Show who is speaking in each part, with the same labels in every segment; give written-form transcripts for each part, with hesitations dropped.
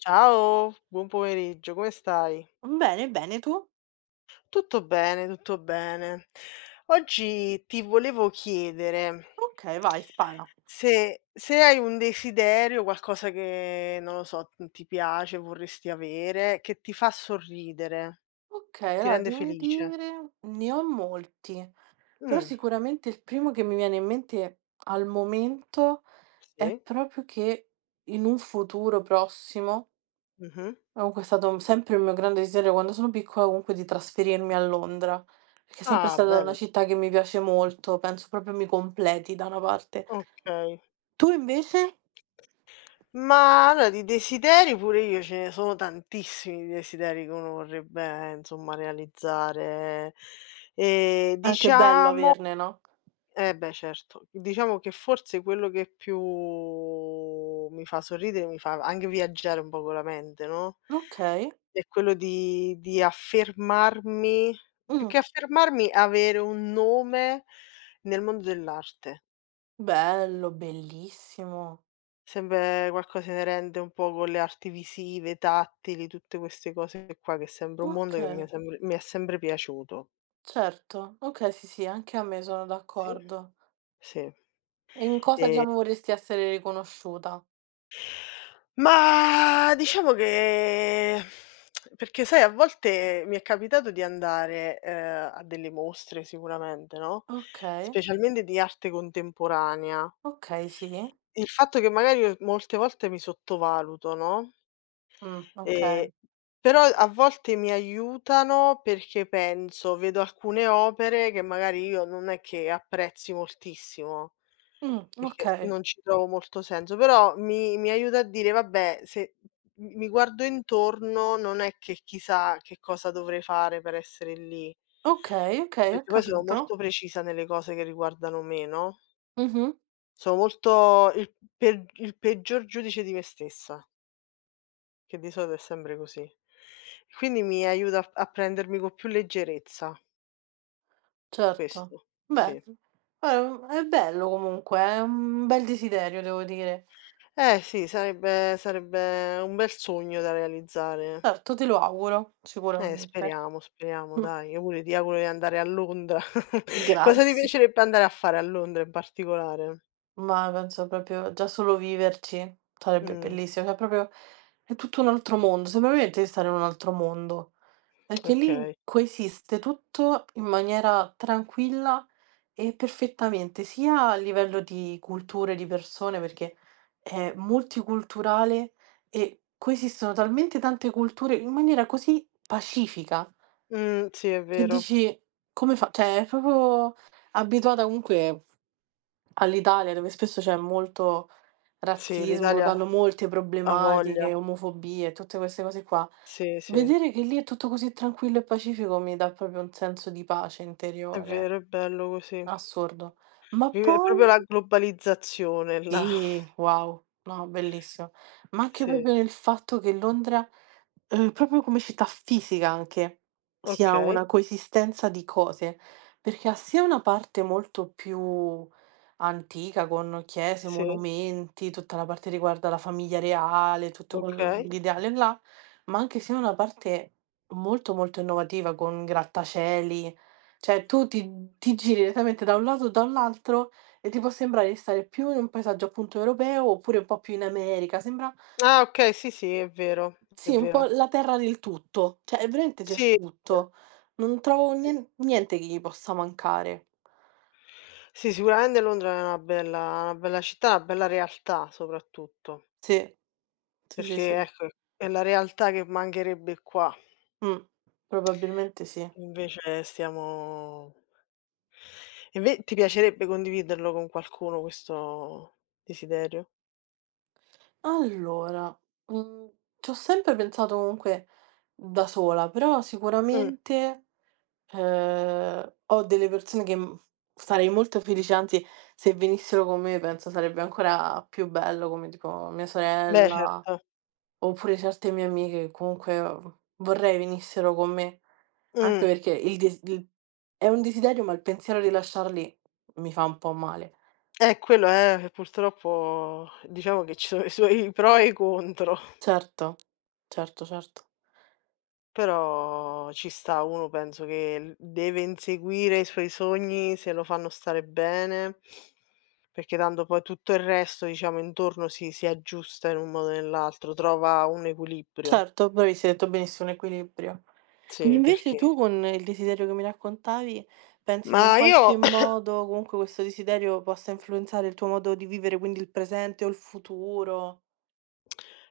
Speaker 1: Ciao, buon pomeriggio, come stai?
Speaker 2: Bene, bene, tu?
Speaker 1: Tutto bene, tutto bene. Oggi ti volevo chiedere
Speaker 2: Okay, vai, spara.
Speaker 1: se hai un desiderio, qualcosa che non lo so, ti piace, vorresti avere, che ti fa sorridere, che
Speaker 2: Okay,
Speaker 1: ti
Speaker 2: allora
Speaker 1: rende
Speaker 2: devo
Speaker 1: felice.
Speaker 2: dire ne ho molti, però
Speaker 1: Mm,
Speaker 2: sicuramente il primo che mi viene in mente al momento è
Speaker 1: sì.
Speaker 2: proprio che in un futuro prossimo,
Speaker 1: Mhm.
Speaker 2: comunque è stato un sempre un mio grande desiderio quando sono piccola comunque di trasferirmi a Londra, perché è sempre
Speaker 1: Ah,
Speaker 2: stata una
Speaker 1: bello.
Speaker 2: città che mi piace molto, penso proprio mi completi da una parte.
Speaker 1: Ok.
Speaker 2: Tu invece?
Speaker 1: Ma allora di desideri pure io ce ne sono tantissimi di desideri che uno vorrebbe insomma realizzare.
Speaker 2: Anche bello
Speaker 1: Diciamo
Speaker 2: averne, no?
Speaker 1: eh beh certo, diciamo che forse quello che più mi fa sorridere, mi fa anche viaggiare un po' con la mente, no,
Speaker 2: Okay.
Speaker 1: è quello di affermarmi più
Speaker 2: Mh.
Speaker 1: che affermarmi, avere un nome nel mondo dell'arte.
Speaker 2: Bello, bellissimo.
Speaker 1: Sempre qualcosa inerente un po' con le arti visive, tattili, tutte queste cose qua, che è sempre un mondo che mi è
Speaker 2: Okay,
Speaker 1: sempre mi è sempre piaciuto.
Speaker 2: certo. Okay, sì, sì, anche a me, sono
Speaker 1: Sì,
Speaker 2: d'accordo.
Speaker 1: sì.
Speaker 2: E in cosa,
Speaker 1: Ehm,
Speaker 2: diciamo, vorresti essere riconosciuta?
Speaker 1: ma diciamo che perché sai a volte mi è capitato di andare, a delle mostre sicuramente, no,
Speaker 2: Okay,
Speaker 1: specialmente di arte contemporanea.
Speaker 2: okay, sì.
Speaker 1: Il fatto che magari io molte volte mi sottovaluto, no? Ehm,
Speaker 2: Okay.
Speaker 1: Però a volte mi aiutano perché penso, vedo alcune opere che magari io non è che apprezzi moltissimo, perché
Speaker 2: Okay.
Speaker 1: non ci trovo molto senso, però mi aiuta a dire: "Vabbè, se m mi guardo intorno non è che chissà che cosa dovrei fare per essere lì."
Speaker 2: Okay, okay,
Speaker 1: Perché
Speaker 2: ho
Speaker 1: poi sono
Speaker 2: capito.
Speaker 1: molto precisa nelle cose che riguardano me, no,
Speaker 2: Mh-mh,
Speaker 1: sono molto il peggior giudice di me stessa. Che di solito è sempre così. Quindi mi aiuta a prendermi con più leggerezza,
Speaker 2: certo.
Speaker 1: questo,
Speaker 2: Beh,
Speaker 1: sì.
Speaker 2: è bello comunque, è un bel desiderio, devo dire.
Speaker 1: Eh sì, sarebbe un bel sogno da realizzare.
Speaker 2: Certo, te lo auguro, sicuramente.
Speaker 1: Speriamo, speriamo dai. Io pure ti auguro di andare a Londra. Cosa ti
Speaker 2: Grazie.
Speaker 1: piacerebbe andare a fare a Londra in particolare?
Speaker 2: Ma penso proprio già solo viverci sarebbe
Speaker 1: Mh,
Speaker 2: bellissimo, cioè proprio è tutto un altro mondo, sembra veramente di stare in un altro mondo, perché lì
Speaker 1: okay.
Speaker 2: coesiste tutto in maniera tranquilla e perfettamente, sia a livello di culture, di persone, perché è multiculturale e coesistono talmente tante culture in maniera così pacifica
Speaker 1: Sì è
Speaker 2: che
Speaker 1: vero.
Speaker 2: dici: "Come fa", cioè è proprio abituata comunque all'Italia dove spesso c'è molto
Speaker 1: Sì,
Speaker 2: razzismo,
Speaker 1: l'Italia
Speaker 2: danno molte
Speaker 1: ha voglia.
Speaker 2: problematiche, omofobie, tutte queste cose qua.
Speaker 1: Sì, sì,
Speaker 2: Vedere che lì è tutto così tranquillo e pacifico mi dà proprio un senso di pace
Speaker 1: è
Speaker 2: interiore,
Speaker 1: vero, è bello così.
Speaker 2: assurdo. Ma
Speaker 1: Vive È
Speaker 2: poi
Speaker 1: proprio la globalizzazione là.
Speaker 2: sì, wow, no, bellissimo. Ma anche
Speaker 1: Sì,
Speaker 2: proprio nel fatto che Londra, proprio come città fisica anche, sia
Speaker 1: okay.
Speaker 2: una coesistenza di cose, perché ha sia una parte molto più antica con chiese,
Speaker 1: Sì,
Speaker 2: monumenti, tutta la parte riguarda la famiglia reale, tutto
Speaker 1: okay.
Speaker 2: quell'ideale là, ma anche sia una parte molto, molto innovativa con grattacieli, cioè tu ti giri direttamente da un lato o dall'altro e ti può sembrare di stare più in un paesaggio appunto europeo, oppure un po' più in America, sembra
Speaker 1: Ah okay, sì, sì, è vero, è
Speaker 2: sì, un po'
Speaker 1: vero.
Speaker 2: la terra del tutto, cioè è veramente c'è
Speaker 1: Sì,
Speaker 2: tutto. Non trovo niente che gli possa mancare.
Speaker 1: sì, sicuramente Londra è una bella città, una bella realtà soprattutto,
Speaker 2: Sì. Sì, sì,
Speaker 1: perché
Speaker 2: sì.
Speaker 1: ecco, è la realtà che mancherebbe qua.
Speaker 2: Mh, probabilmente sì.
Speaker 1: Invece stiamo inve Ti piacerebbe condividerlo con qualcuno questo desiderio?
Speaker 2: Allora, mhmm, c'ho sempre pensato comunque da sola, però
Speaker 1: Mh,
Speaker 2: sicuramente ho delle persone che sarei molto felice, anzi se venissero con me penso sarebbe ancora più bello, come tipo mia
Speaker 1: beh
Speaker 2: sorella,
Speaker 1: certo.
Speaker 2: oppure certe mie amiche che comunque vorrei venissero con me,
Speaker 1: Mh.
Speaker 2: anche perché il des il è un desiderio, ma il pensiero di lasciarli mi fa un po' male.
Speaker 1: Quello è purtroppo diciamo che ci sono i suoi pro e i contro.
Speaker 2: Certo, certo, certo.
Speaker 1: Però ci sta, uno penso che l deve inseguire i suoi sogni se lo fanno stare bene, perché tanto poi tutto il resto, diciamo, intorno si aggiusta in un modo o nell'altro, trova un equilibrio.
Speaker 2: Certo, bravi, si è detto benissimo, un equilibrio.
Speaker 1: Sì,
Speaker 2: Invece
Speaker 1: perché
Speaker 2: tu con il desiderio che mi raccontavi, pensi che in
Speaker 1: ma
Speaker 2: qualche
Speaker 1: io
Speaker 2: modo comunque questo desiderio possa influenzare il tuo modo di vivere, quindi il presente o il futuro?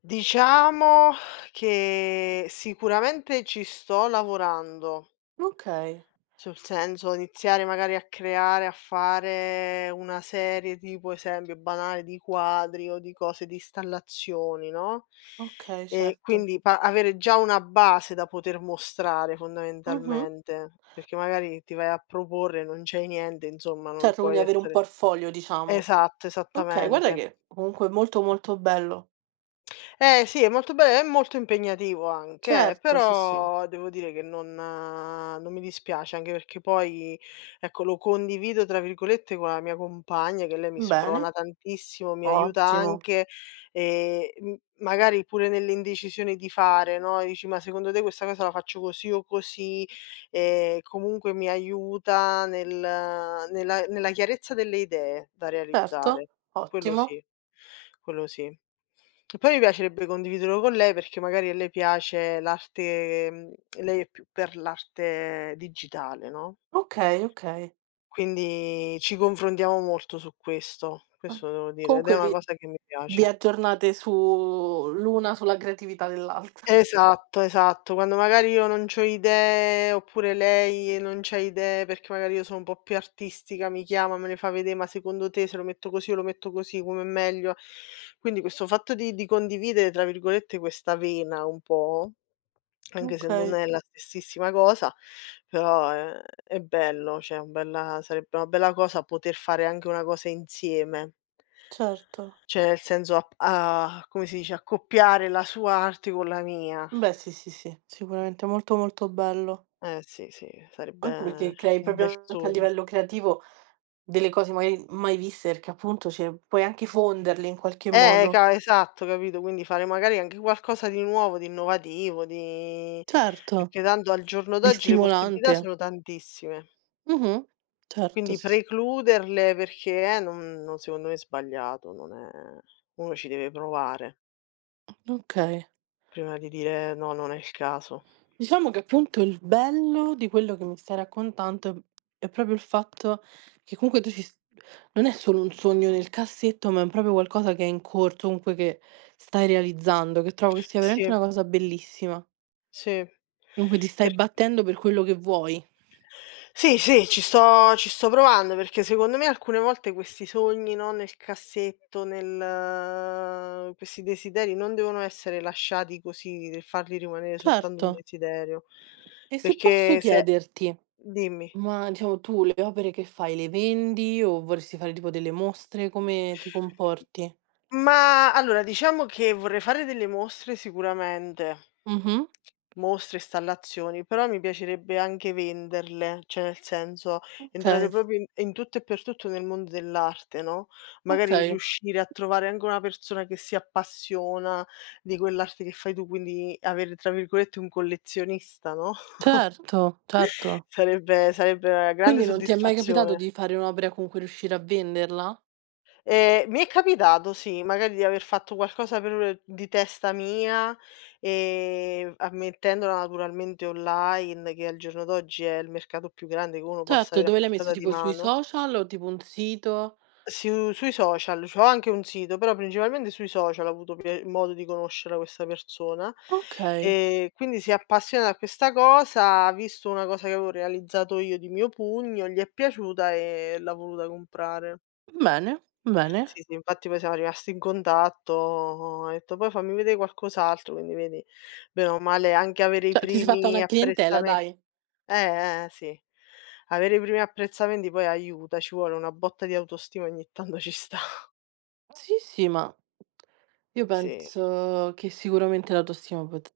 Speaker 1: diciamo che sicuramente ci sto lavorando.
Speaker 2: Okay,
Speaker 1: Sul senso, iniziare magari a creare, a fare una serie tipo, esempio banale, di quadri o di cose, di installazioni, no,
Speaker 2: okay,
Speaker 1: e
Speaker 2: certo.
Speaker 1: quindi pa avere già una base da poter mostrare
Speaker 2: Mh-mh.
Speaker 1: fondamentalmente, perché magari ti vai a proporre e non c'hai niente, insomma non
Speaker 2: Certo, quindi
Speaker 1: puoi
Speaker 2: avere un
Speaker 1: essere
Speaker 2: portfolio diciamo.
Speaker 1: esatto,
Speaker 2: Okay, guarda
Speaker 1: esattamente.
Speaker 2: che comunque molto, molto bello.
Speaker 1: Eh sì, è molto impegnativo anche
Speaker 2: Certo, sì, sì.
Speaker 1: però devo dire che non mi dispiace, anche perché poi, ecco, lo "condivido" tra virgolette con la mia compagna, che lei mi
Speaker 2: Bene,
Speaker 1: sprona tantissimo, mi aiuta
Speaker 2: ottimo.
Speaker 1: anche, m magari pure nell'indecisione di fare, no, dici: "Ma secondo te questa cosa la faccio così o così?" Comunque mi aiuta nella chiarezza delle idee da
Speaker 2: Certo,
Speaker 1: realizzare. Quello
Speaker 2: ottimo.
Speaker 1: sì, quello sì. Che poi mi piacerebbe condividerlo con lei perché magari a lei piace l'arte lei è più per l'arte digitale, no,
Speaker 2: Okay, okay.
Speaker 1: quindi ci confrontiamo molto su questo,
Speaker 2: Ah,
Speaker 1: questo devo dire, ed è
Speaker 2: comunque
Speaker 1: una
Speaker 2: vi
Speaker 1: cosa che mi
Speaker 2: vi
Speaker 1: piace.
Speaker 2: aggiornate su l'una sulla creatività dell'altra.
Speaker 1: Esatto, esatto, quando magari io non c'ho idee oppure lei non c'ha idee perché magari io sono un po' più artistica, mi chiama, me le fa vedè: "Ma secondo te se lo metto così o lo metto così, com'è meglio?" Quindi questo fatto di condividere, tra virgolette, questa vena un po' anche se non
Speaker 2: Okay.
Speaker 1: è la stessissima cosa, però è bello, cioè un bella sarebbe una bella cosa poter fare anche una cosa insieme,
Speaker 2: Certo.
Speaker 1: cioè nel senso a come si dice, accoppiare la sua arte con la mia.
Speaker 2: Beh, sì, sì, sì, sicuramente molto, molto bello.
Speaker 1: Eh sì, sì, sarebbe
Speaker 2: Anche perché crei
Speaker 1: un bel
Speaker 2: proprio anche a
Speaker 1: sogno.
Speaker 2: livello creativo delle cose magari mai viste, perché appunto ce puoi anche fonderle in qualche modo.
Speaker 1: Ca esatto, capito? Quindi fare magari anche qualcosa di nuovo, di innovativo, di
Speaker 2: Certo,
Speaker 1: perché tanto al giorno
Speaker 2: di
Speaker 1: d'oggi le possibilità
Speaker 2: stimolante.
Speaker 1: sono tantissime.
Speaker 2: Mh-mh. Certo,
Speaker 1: Quindi
Speaker 2: sì, s
Speaker 1: precluderle perché non secondo me è sbagliato, non è uno ci deve provare
Speaker 2: okay.
Speaker 1: prima di dire: "No, non è il caso".
Speaker 2: Diciamo che appunto il bello di quello che mi stai raccontando è proprio il fatto che comunque tu ci s non è solo un sogno nel cassetto, ma è un proprio qualcosa che è in corso, comunque che stai realizzando, che trovo che sia veramente
Speaker 1: Sì,
Speaker 2: una cosa bellissima.
Speaker 1: sì.
Speaker 2: Comunque ti stai
Speaker 1: Per
Speaker 2: battendo per quello che vuoi.
Speaker 1: Sì, sì, ci sto provando perché secondo me alcune volte questi sogni, no, nel cassetto, nel questi desideri non devono essere lasciati così, farli rimanere soltanto
Speaker 2: Certo.
Speaker 1: un desiderio.
Speaker 2: E se posso
Speaker 1: Perché se
Speaker 2: chiederti,
Speaker 1: Dimmi.
Speaker 2: ma diciamo tu le opere che fai le vendi o vorresti fare tipo delle mostre? Come ti comporti?
Speaker 1: Ma allora, diciamo che vorrei fare delle mostre sicuramente,
Speaker 2: Mh-mh.
Speaker 1: mostre, installazioni, però mi piacerebbe anche venderle, cioè nel senso entrare
Speaker 2: Okay,
Speaker 1: proprio in tutto e per tutto nel mondo dell'arte, no, magari
Speaker 2: okay.
Speaker 1: riuscire a trovare anche una persona che si appassiona di quell'arte che fai tu, quindi avere tra virgolette un "collezionista", no,
Speaker 2: Certo, certo.
Speaker 1: sarebbe una grande
Speaker 2: Quindi non ti è mai capitato
Speaker 1: soddisfazione.
Speaker 2: di fare un'opera con cui riuscire a venderla?
Speaker 1: Mi è capitato sì, magari di aver fatto qualcosa per di testa mia, ammettendola naturalmente online, che al giorno d'oggi è il mercato più grande che uno possa
Speaker 2: Certo, e
Speaker 1: avere a
Speaker 2: dove l'hai messo?
Speaker 1: portata di
Speaker 2: Tipo, sì, sui
Speaker 1: mano.
Speaker 2: social o tipo un sito?
Speaker 1: Su Sui social, c'ho anche un sito, però principalmente sui social ho avuto pie modo di conoscere questa persona,
Speaker 2: Okay,
Speaker 1: quindi si è appassionata a questa cosa, ha visto una cosa che avevo realizzato io di mio pugno, gli è piaciuta e l'ha voluta comprare.
Speaker 2: bene, bene.
Speaker 1: Sì, sì, infatti poi siamo rimasti in contatto, ho detto: "Poi fammi vedere qualcos'altro", quindi vedi, bene o male anche avere i
Speaker 2: Cioè ti sei fatta
Speaker 1: primi
Speaker 2: una clientela
Speaker 1: apprezzame
Speaker 2: dai.
Speaker 1: sì. Avere i primi apprezzamenti poi aiuta, ci vuole una botta di autostima ogni tanto ci sta.
Speaker 2: Sì, sì, ma io
Speaker 1: Sì.
Speaker 2: penso che sicuramente l'autostima pot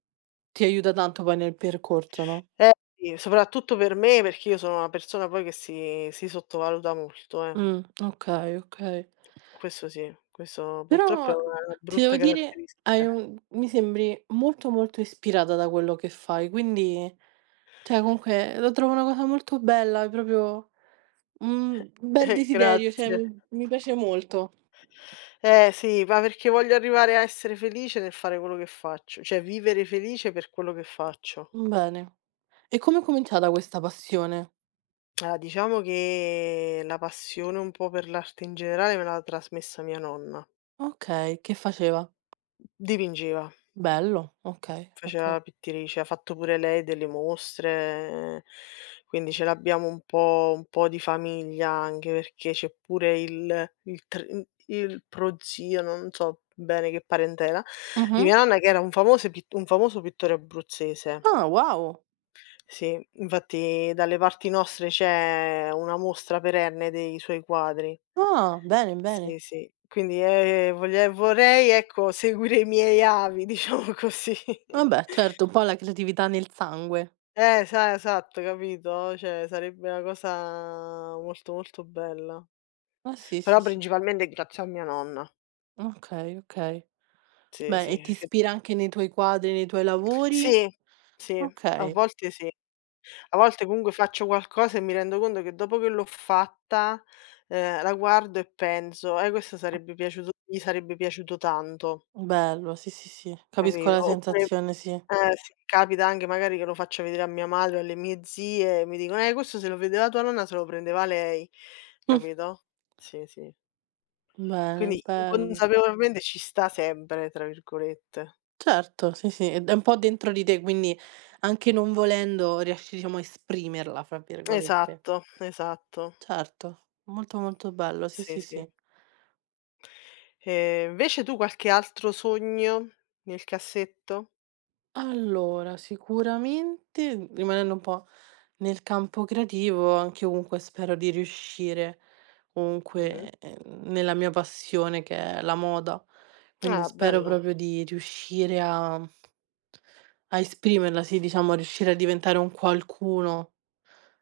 Speaker 2: ti aiuta tanto poi nel percorso, no?
Speaker 1: Eh sì, soprattutto per me, perché io sono una persona poi che si sottovaluta molto, eh.
Speaker 2: Okay, okay.
Speaker 1: Questo sì, questo purtroppo è
Speaker 2: Però
Speaker 1: una
Speaker 2: ti
Speaker 1: brutta
Speaker 2: devo dire, hai
Speaker 1: caratteristica.
Speaker 2: un mi sembri molto, molto ispirata da quello che fai, quindi cioè comunque lo trovo una cosa molto bella, è proprio un bel desiderio, cioè
Speaker 1: Grazie.
Speaker 2: mi piace molto.
Speaker 1: Eh sì, ma perché voglio arrivare a essere felice nel fare quello che faccio, cioè vivere felice per quello che faccio.
Speaker 2: Bene. E come è cominciata questa passione?
Speaker 1: Allora, diciamo che la passione un po' per l'arte in generale me l'ha trasmessa mia nonna.
Speaker 2: Okay, che faceva?
Speaker 1: Dipingeva,
Speaker 2: Bello, okay,
Speaker 1: faceva
Speaker 2: okay.
Speaker 1: la pittrice, ha fatto pure lei delle mostre, quindi ce l'abbiamo un po' di famiglia anche perché c'è pure il prozio, non so bene che parentela, di
Speaker 2: Mh-mh.
Speaker 1: mia nonna che era un famoso pittore abruzzese.
Speaker 2: Ah, wow.
Speaker 1: Sì, infatti dalle parti nostre c'è una mostra perenne dei suoi quadri.
Speaker 2: Ah, bene,
Speaker 1: Sì,
Speaker 2: bene.
Speaker 1: sì. Quindi, voglia vorrei, ecco, seguire i miei avi, diciamo così.
Speaker 2: Vabbè certo, un po' la creatività nel sangue.
Speaker 1: Sa esatto, capito? Cioè, sarebbe una cosa molto, molto bella.
Speaker 2: Eh sì, sì,
Speaker 1: Però
Speaker 2: sì.
Speaker 1: principalmente grazie a mia nonna.
Speaker 2: Okay, okay.
Speaker 1: Sì,
Speaker 2: Beh, e ti
Speaker 1: sì, che
Speaker 2: ispira anche nei tuoi quadri, nei tuoi lavori?
Speaker 1: sì, sì,
Speaker 2: Okay,
Speaker 1: sì. A volte comunque faccio qualcosa e mi rendo conto che dopo che l'ho fatta, la guardo e penso: questo sarebbe piaciuto gli sarebbe piaciuto tanto",
Speaker 2: bello, sì, sì, sì, capisco la
Speaker 1: capito? Oppure
Speaker 2: sensazione, sì.
Speaker 1: eh sì, capita anche magari che lo faccio vedere a mia madre o alle mie zie e mi dicono: questo se lo vedeva tua nonna se lo prendeva lei", capito? Sì, sì.
Speaker 2: Bene,
Speaker 1: Quindi
Speaker 2: bello.
Speaker 1: inconsapevolmente ci sta sempre, tra virgolette.
Speaker 2: Certo, sì, sì, ed è un po' dentro di te, quindi anche non volendo riesci, diciamo, a "esprimerla", fra virgolette.
Speaker 1: Esatto, esatto.
Speaker 2: Certo, molto, molto bello, sì,
Speaker 1: Sì,
Speaker 2: sì,
Speaker 1: sì.
Speaker 2: sì.
Speaker 1: Invece tu qualche altro sogno nel cassetto?
Speaker 2: Allora, sicuramente rimanendo un po' nel campo creativo, anche io comunque spero di riuscire
Speaker 1: Mh-mh.
Speaker 2: comunque nella mia passione che è la moda. Quindi
Speaker 1: Ah,
Speaker 2: spero
Speaker 1: bella.
Speaker 2: proprio di riuscire a esprimerla, sì, diciamo, a riuscire a diventare un qualcuno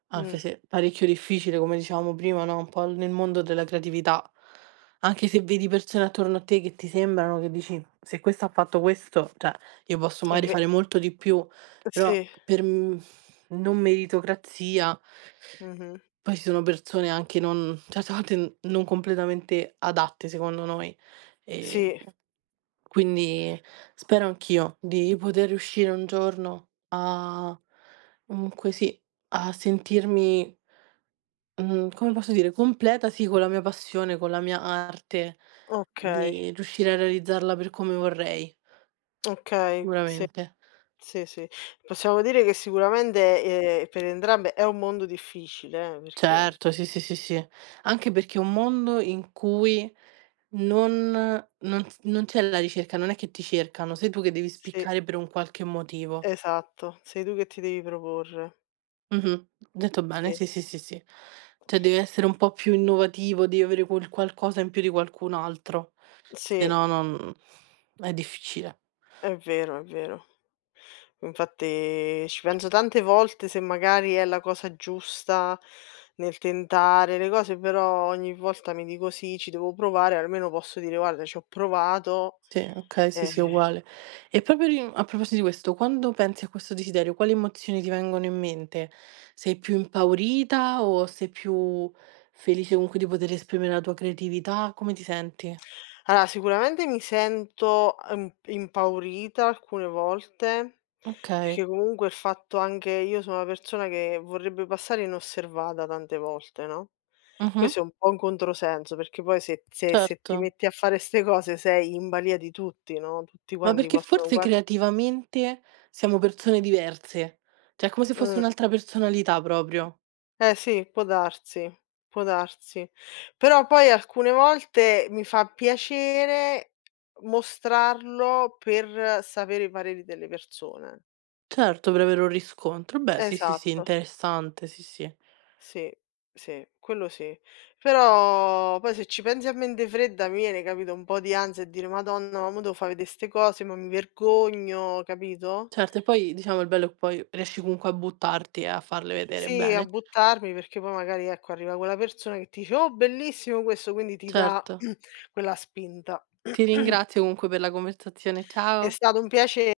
Speaker 2: anche
Speaker 1: Mh.
Speaker 2: se parecchio difficile, come dicevamo prima, no, un po' nel mondo della creatività. Anche se vedi persone attorno a te che ti sembrano che dici: "Se questo ha fatto questo, cioè io posso
Speaker 1: È
Speaker 2: magari
Speaker 1: ve
Speaker 2: fare molto di più", però
Speaker 1: Sì,
Speaker 2: per non meritocrazia,
Speaker 1: mh-mh.
Speaker 2: poi ci sono persone anche non certe volte n non completamente adatte secondo noi. Ehm,
Speaker 1: Sì,
Speaker 2: quindi spero anch'io di poter riuscire un giorno a comunque sì, a sentirmi Mhmm, come posso dire, completa sì, con la mia passione, con la mia arte,
Speaker 1: okay,
Speaker 2: di riuscire a realizzarla per come vorrei,
Speaker 1: okay. Sì,
Speaker 2: sicuramente.
Speaker 1: sì, sì. Possiamo dire che sicuramente, per entrambe è un mondo difficile, perché
Speaker 2: Certo, sì, sì, sì, sì. Anche perché è un mondo in cui non c'è la ricerca, non è che ti cercano, sei tu che devi
Speaker 1: sì,
Speaker 2: spiccare per un qualche motivo.
Speaker 1: esatto, sei tu che ti devi proporre.
Speaker 2: Mh-mh, detto bene,
Speaker 1: Sì.
Speaker 2: sì, sì, sì, sì. Cioè devi essere un po' più innovativo, devi avere quel qualcosa in più di qualcun altro, se
Speaker 1: Sì.
Speaker 2: no non è difficile.
Speaker 1: È vero, è vero. Infatti ci penso tante volte se magari è la cosa giusta nel tentare le cose, però ogni volta mi dico: "Sì, ci devo provare", almeno posso dire: "Guarda, ci ho provato".
Speaker 2: Sì, okay, sì,
Speaker 1: Eh
Speaker 2: sì, uguale. E proprio ri a proposito di questo, quando pensi a questo desiderio, quali emozioni ti vengono in mente? Sei più impaurita o sei più felice comunque di poter esprimere la tua creatività? Come ti senti?
Speaker 1: Allora, sicuramente mi sento im impaurita alcune volte,
Speaker 2: Okay.
Speaker 1: perché comunque il fatto anche io sono una persona che vorrebbe passare inosservata tante volte, no,
Speaker 2: Mh-mh.
Speaker 1: questo è un po' un controsenso, perché poi se se
Speaker 2: Certo.
Speaker 1: ti metti a fare 'ste cose sei in balia di tutti, no, tutti
Speaker 2: Ma
Speaker 1: quanti
Speaker 2: perché
Speaker 1: possono
Speaker 2: forse
Speaker 1: guar
Speaker 2: creativamente siamo persone diverse, cioè è come se fosse
Speaker 1: mh.
Speaker 2: un'altra personalità proprio.
Speaker 1: Eh sì, può darsi, può darsi. Però poi alcune volte mi fa piacere mostrarlo per sapere i pareri delle persone.
Speaker 2: Certo, per avere un riscontro. Beh, sì, sì, sì,
Speaker 1: Esatto,
Speaker 2: interessante, sì, sì.
Speaker 1: sì, sì, quello sì. Però poi se ci pensi a mente fredda mi viene, capito, un po' di ansia e dire: "Madonna, ma mo devo fa' vedè 'ste cose, ma mi vergogno", capito?
Speaker 2: Certo, e poi diciamo il bello è che poi riesci comunque a buttarti e a farle vedere
Speaker 1: Sì, a
Speaker 2: bene.
Speaker 1: buttarmi perché poi magari, ecco, arriva quella persona che ti dice: "Oh, bellissimo questo", quindi ti dà
Speaker 2: Certo.
Speaker 1: quella spinta.
Speaker 2: Ti ringrazio comunque per la conversazione.
Speaker 1: È
Speaker 2: Ciao.
Speaker 1: stato un piacere.